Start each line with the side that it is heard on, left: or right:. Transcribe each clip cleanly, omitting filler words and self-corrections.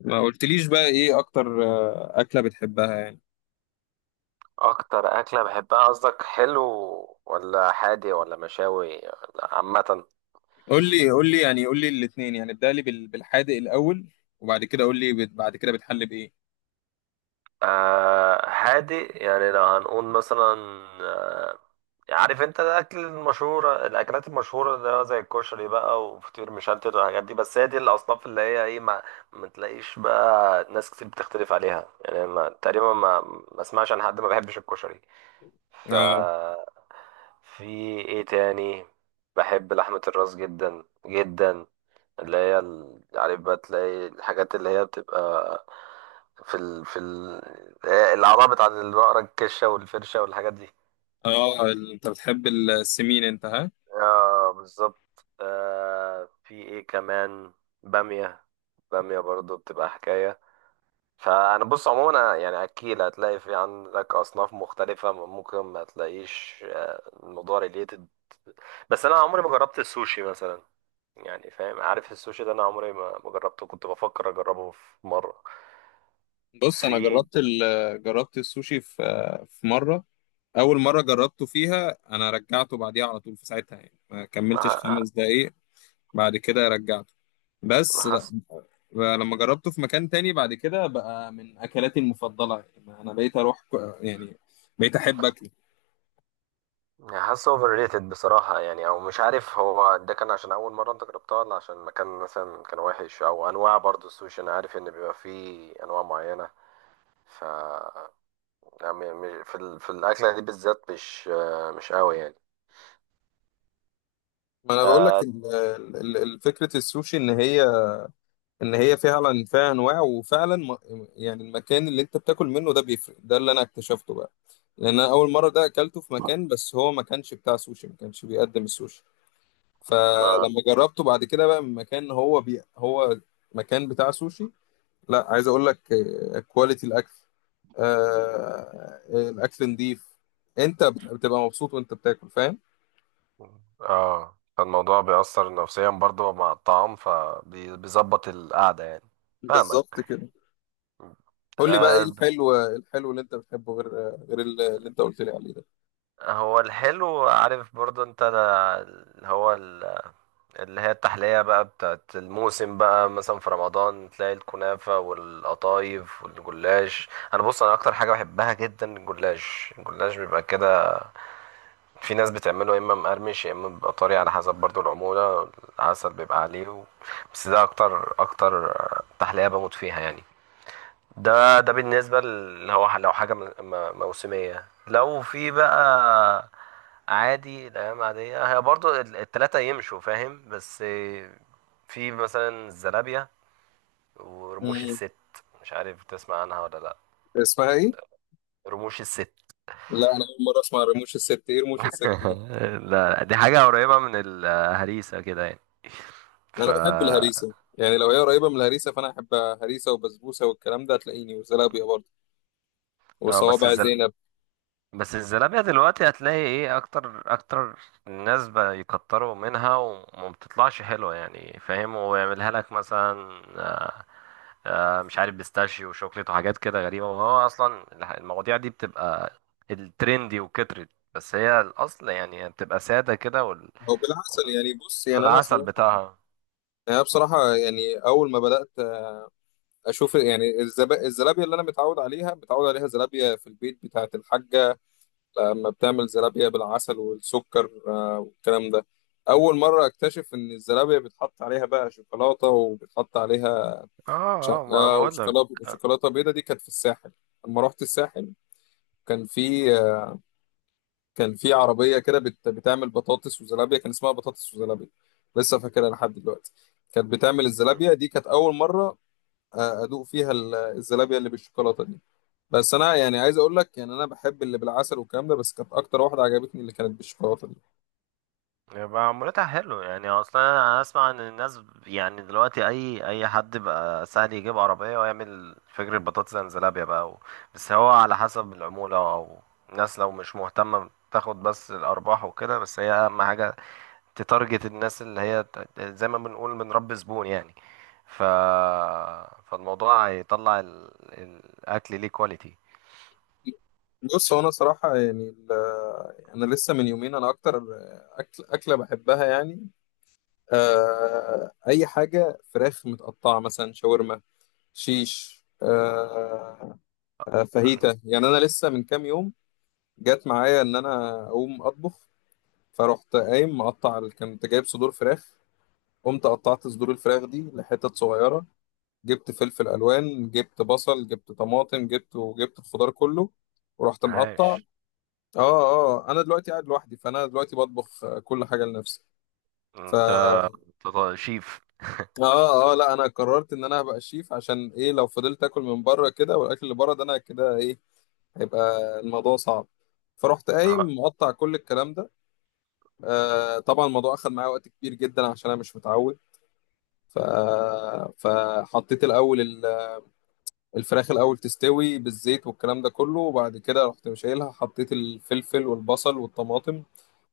left: ما قلتليش بقى ايه اكتر، اكله بتحبها يعني.
right: اكتر اكله بحبها قصدك حلو، ولا حادي ولا مشاوي ولا عامه؟
left: قول لي الاثنين، يعني ابدا لي بالحادق الاول. وبعد كده قول لي، بعد كده بتحل بايه؟
right: هادي يعني لو هنقول مثلا. آه يعني عارف انت الاكل المشهوره، الاكلات المشهوره ده زي الكشري بقى وفطير مشلتت والحاجات دي، بس هي دي الاصناف اللي هي ايه، ما تلاقيش بقى ناس كتير بتختلف عليها. يعني ما اسمعش عن حد ما بيحبش الكشري. ف
left: اه،
right: في ايه تاني؟ بحب لحمه الراس جدا جدا، اللي هي عارف بقى تلاقي الحاجات اللي هي بتبقى في ال... في ال... الأعضاء بتاعت البقرة، الكشة والفرشة والحاجات دي.
left: اه، انت بتحب السمين انت، ها؟
right: اه بالظبط. في ايه كمان؟ بامية. بامية برضو بتبقى حكاية. فأنا بص، عموما أنا يعني أكيد هتلاقي في عندك أصناف مختلفة ممكن ما تلاقيش، الموضوع ريليتد. بس أنا عمري ما جربت السوشي مثلا. يعني فاهم، عارف السوشي ده أنا عمري ما جربته، كنت بفكر أجربه في مرة.
left: بص، انا
right: في
left: جربت السوشي في، في مره. اول مره جربته فيها، انا رجعته بعديها على طول، في ساعتها يعني ما كملتش
right: مع-
left: 5 دقايق. بعد كده رجعته. بس
right: حاسس.
left: لما جربته في مكان تاني بعد كده، بقى من اكلاتي المفضله، يعني انا بقيت اروح ك- يعني بقيت احب اكله.
right: حاسس اوفر ريتد بصراحة. يعني او مش عارف هو ده كان عشان اول مرة انت جربتها، ولا عشان المكان مثلا كان وحش، او انواع برضو السوشي، انا عارف ان بيبقى فيه انواع معينة. ف يعني في الاكلة دي بالذات مش، مش قوي يعني.
left: ما انا بقول لك،
right: آه.
left: فكره السوشي ان هي، فعلا فيها انواع، يعني المكان اللي انت بتاكل منه ده بيفرق، ده اللي انا اكتشفته بقى. لان انا اول مره ده اكلته في مكان، بس هو ما كانش بتاع سوشي، ما كانش بيقدم السوشي.
right: ف
left: فلما جربته بعد كده بقى من مكان، هو مكان بتاع سوشي. لا، عايز اقول لك، كواليتي الاكل، آه، الاكل نضيف، انت بتبقى مبسوط وانت بتاكل، فاهم.
right: اه فالموضوع بيأثر نفسيا برضو مع الطعام، فبيظبط القعدة يعني. فاهمك.
left: بالظبط كده. قول لي بقى ايه
right: آه.
left: الحلو؟ اللي انت بتحبه، غير اللي انت قلت لي عليه ده.
right: هو الحلو، عارف برضو انت هو اللي هي التحلية بقى بتاعت الموسم بقى، مثلا في رمضان تلاقي الكنافة والقطايف والجلاش. انا بص، انا اكتر حاجة بحبها جدا الجلاش. الجلاش بيبقى كده، في ناس بتعمله يا اما مقرمش يا اما بيبقى طري، على حسب برضو العمولة، العسل بيبقى عليه و... بس ده اكتر اكتر تحلية بموت فيها يعني. ده ده بالنسبة اللي هو لو حاجة موسمية، لو في بقى. عادي الأيام عادية هي برضو التلاتة يمشوا، فاهم. بس في مثلا الزلابية ورموش
left: امم.
right: الست. مش عارف تسمع عنها ولا لأ.
left: اسمها ايه؟
right: رموش الست.
left: لا، انا اول مره اسمع رموش الست، ايه رموش الست دي؟
right: لا لا، دي حاجة قريبة من الهريسة كده يعني. ف
left: انا بحب الهريسه يعني، لو هي قريبه من الهريسه فانا احب هريسه وبسبوسه والكلام ده هتلاقيني، وزلابيه برضه،
right: اه.
left: وصوابع زينب.
right: بس الزلابية دلوقتي هتلاقي ايه، اكتر اكتر الناس بيكتروا منها وما بتطلعش حلوة يعني، فاهم. ويعملها لك مثلا، مش عارف بيستاشيو وشوكليت وحاجات كده غريبة. وهو اصلا المواضيع دي بتبقى الترندي وكترت، بس هي الاصل يعني بتبقى سادة كده وال...
left: او بالعسل يعني. بص، يعني انا
right: والعسل
left: صراحه
right: بتاعها.
left: يعني أنا بصراحه، يعني اول ما بدات اشوف يعني، الزلابيه اللي انا متعود عليها، متعود عليها زلابيه في البيت بتاعه الحاجه، لما بتعمل زلابيه بالعسل والسكر، آه، والكلام ده. اول مره اكتشف ان الزلابيه بيتحط عليها بقى شوكولاته، وبيتحط عليها
right: اه اه، ما
left: شقه
right: بقول لك،
left: وشوكولاته، بيضه. دي كانت في الساحل لما رحت الساحل. كان في كان في عربيه كده، بتعمل بطاطس وزلابيه، كان اسمها بطاطس وزلابيه، لسه فاكرها لحد دلوقتي. كانت بتعمل الزلابيه دي، كانت اول مره ادوق فيها الزلابيه اللي بالشوكولاته دي. بس انا يعني عايز اقول لك، يعني انا بحب اللي بالعسل والكلام ده، بس كانت اكتر واحده عجبتني اللي كانت بالشوكولاته دي.
right: يبقى عمولتها حلو يعني. اصلا انا اسمع ان الناس، يعني دلوقتي اي حد بقى سهل يجيب عربيه ويعمل فجر البطاطس انزلابيا بقى و... بس هو على حسب العموله، او الناس لو مش مهتمه تاخد بس الارباح وكده، بس هي اهم حاجه تتارجت الناس اللي هي زي ما بنقول بنربي زبون يعني. ف فالموضوع هيطلع ال... الاكل ليه كواليتي.
left: بص، هو انا صراحه يعني يعني انا لسه من يومين، انا اكتر اكله بحبها يعني، آه، اي حاجه فراخ متقطعه، مثلا شاورما، شيش، آه، فاهيتا. يعني انا لسه من كام يوم جات معايا ان انا اقوم اطبخ. فرحت قايم مقطع، كنت جايب صدور فراخ، قمت قطعت صدور الفراخ دي لحتت صغيره، جبت فلفل الوان، جبت بصل، جبت طماطم، وجبت الخضار كله، ورحت مقطع.
right: عاش.
left: اه، اه، انا دلوقتي قاعد لوحدي، فانا دلوقتي بطبخ، كل حاجه لنفسي. ف
right: انت. أنت شيف؟
left: اه، اه، لا، انا قررت ان انا هبقى شيف. عشان ايه؟ لو فضلت اكل من بره كده، والاكل اللي بره ده، انا كده ايه هيبقى؟ الموضوع صعب. فرحت قايم مقطع كل الكلام ده. آه، طبعا الموضوع اخد معايا وقت كبير جدا عشان انا مش متعود. ف... فحطيت الاول الفراخ، الاول تستوي بالزيت والكلام ده كله، وبعد كده رحت مشيلها، حطيت الفلفل والبصل والطماطم،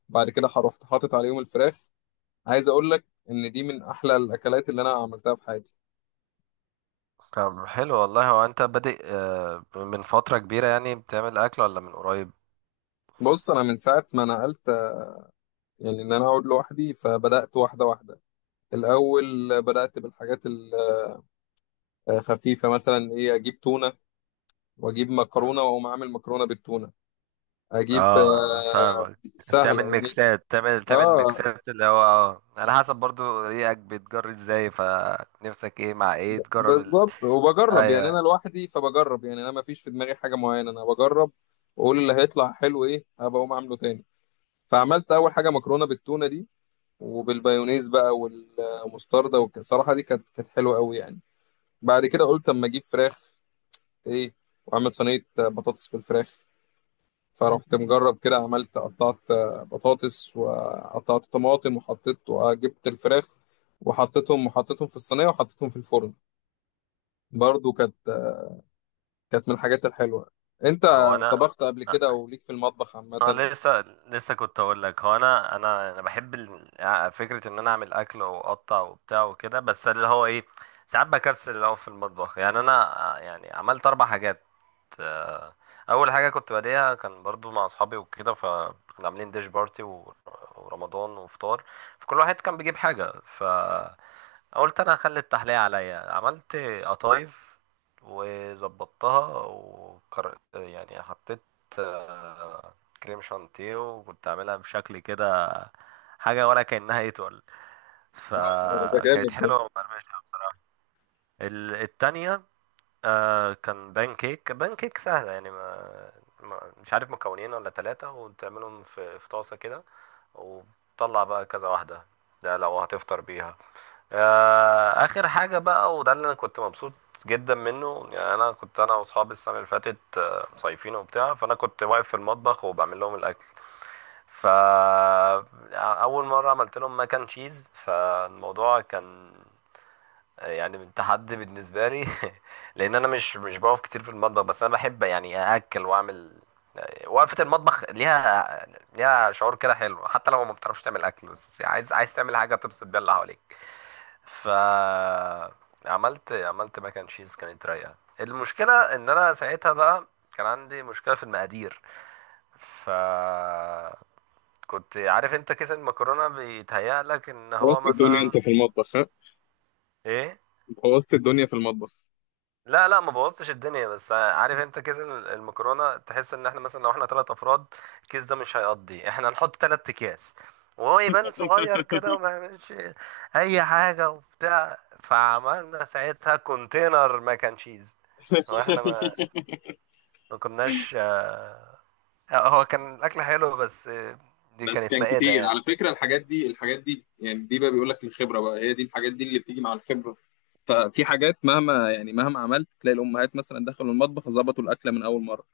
left: بعد كده رحت حاطط عليهم الفراخ. عايز اقول لك ان دي من احلى الاكلات اللي انا عملتها في حياتي.
right: طب حلو والله. هو انت بادئ، من فترة كبيرة يعني بتعمل اكل، ولا من قريب؟
left: بص، انا من ساعه ما نقلت، يعني ان انا اقعد لوحدي، فبدات واحده واحده. الاول بدات بالحاجات الخفيفه، مثلا ايه، اجيب تونه واجيب
right: مم.
left: مكرونه واقوم اعمل مكرونه بالتونه. اجيب،
right: اه، فاهمك. تعمل
left: سهله يعني.
right: ميكسات، تعمل
left: اه،
right: ميكسات اللي هو اه على حسب برضو ريقك بتجري ازاي، فنفسك ايه مع ايه، تجرب ال...
left: بالظبط، وبجرب يعني، انا
right: ايوه.
left: لوحدي فبجرب، يعني انا ما فيش في دماغي حاجه معينه، انا بجرب واقول اللي هيطلع حلو ايه هبقى اقوم اعمله تاني. فعملت اول حاجه مكرونه بالتونه دي، وبالبايونيز بقى والمستردة، والصراحه دي كانت حلوه قوي يعني. بعد كده قلت اما اجيب فراخ ايه، واعمل صينيه بطاطس بالفراخ. فرحت مجرب كده، عملت، قطعت بطاطس وقطعت طماطم وحطيت وجبت الفراخ، وحطيتهم في الصينيه، وحطيتهم في الفرن. برضو كانت من الحاجات الحلوة. انت
right: هو انا،
left: طبخت قبل كده او ليك في المطبخ عامة؟
right: انا لسه لسه كنت اقول لك، هو انا بحب فكره ان انا اعمل اكل واقطع وبتاع وكده، بس اللي هو ايه، ساعات بكسل اللي هو في المطبخ يعني. انا يعني عملت اربع حاجات. آه. اول حاجه كنت باديها كان برضو مع اصحابي وكده، فكنا عاملين ديش بارتي ورمضان وفطار، فكل واحد كان بيجيب حاجه. قلت انا هخلي التحلية عليا. عملت قطايف وظبطتها وكر... يعني حطيت آه، كريم شانتيه، وكنت عاملها بشكل كده حاجة ولا كأنها يتقل،
left: ده جامد
right: فكانت
left: ده.
right: حلوة ومقرمشة بصراحة. التانية آه كان بان كيك. بان كيك سهلة يعني، ما مش عارف مكونين ولا ثلاثة وتعملهم في في طاسة كده، وتطلع بقى كذا واحدة. ده لو هتفطر بيها. آه. آخر حاجة بقى، وده اللي أنا كنت مبسوط جدا منه، يعني أنا كنت أنا وأصحابي السنة اللي فاتت مصيفين وبتاع، فأنا كنت واقف في المطبخ وبعمل لهم الأكل. فا أول مرة عملت لهم ماكن تشيز، فالموضوع كان يعني تحدي بالنسبه لي. لان انا مش بقف كتير في المطبخ، بس انا بحب يعني ااكل واعمل. وقفه المطبخ ليها، ليها شعور كده حلو، حتى لو ما بتعرفش تعمل اكل، بس عايز تعمل حاجه تبسط بيها اللي حواليك. ف عملت ماك اند تشيز، كانت رايقه. المشكله ان انا ساعتها بقى كان عندي مشكله في المقادير. ف كنت عارف انت كيس المكرونه بيتهيأ لك ان هو
left: بوظت الدنيا
right: مثلا
left: انت في المطبخ، ها؟
right: ايه.
left: بوظت الدنيا في المطبخ.
right: لا لا، ما بوظتش الدنيا. بس عارف انت كيس المكرونه تحس ان احنا مثلا لو احنا ثلاث افراد الكيس ده مش هيقضي، احنا نحط ثلاث اكياس وهو يبان صغير كده وما يعملش اي حاجه وبتاع. فعملنا ساعتها كونتينر ماك اند تشيز. هو احنا ما كناش اه، هو كان الاكل حلو بس اه، دي
left: بس
right: كانت
left: كان
right: مائده
left: كتير
right: يعني.
left: على فكرة. الحاجات دي، يعني دي بقى بيقول لك الخبرة بقى، هي دي الحاجات دي اللي بتيجي مع الخبرة. ففي حاجات، مهما عملت تلاقي الأمهات مثلا دخلوا المطبخ ظبطوا الأكلة من أول مرة،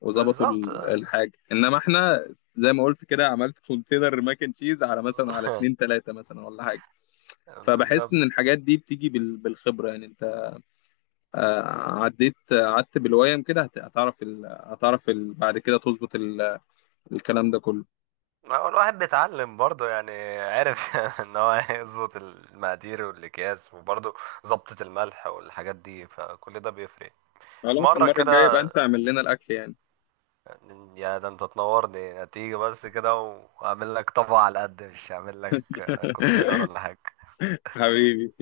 left: وظبطوا
right: بالظبط اه.
left: الحاجة، إنما إحنا زي ما قلت كده عملت كونتينر ماك اند تشيز على، مثلا على اتنين تلاتة، مثلا ولا حاجة. فبحس
right: بالظبط.
left: ان الحاجات دي بتيجي بالخبره يعني. انت، آه، عديت، قعدت بالويم كده، بعد كده تظبط الكلام ده كله.
right: ما هو الواحد بيتعلم برضه يعني، عارف، ان هو يظبط المقادير والاكياس، وبرضه ظبطة الملح والحاجات دي، فكل ده بيفرق. في
left: خلاص،
right: مرة
left: المره الجايه بقى
right: كده
left: انت اعمل لنا الاكل يعني.
right: يا ده انت تنورني، هتيجي بس كده واعمل لك طبق على قد، مش هعمل لك كونتينر ولا حاجة.
left: حبيبي.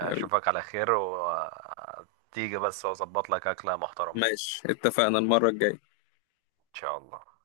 left: حبيبي.
right: على خير، وتيجي بس واظبط لك اكلة محترمة.
left: ماشي، اتفقنا المره الجايه.
right: ان شاء الله.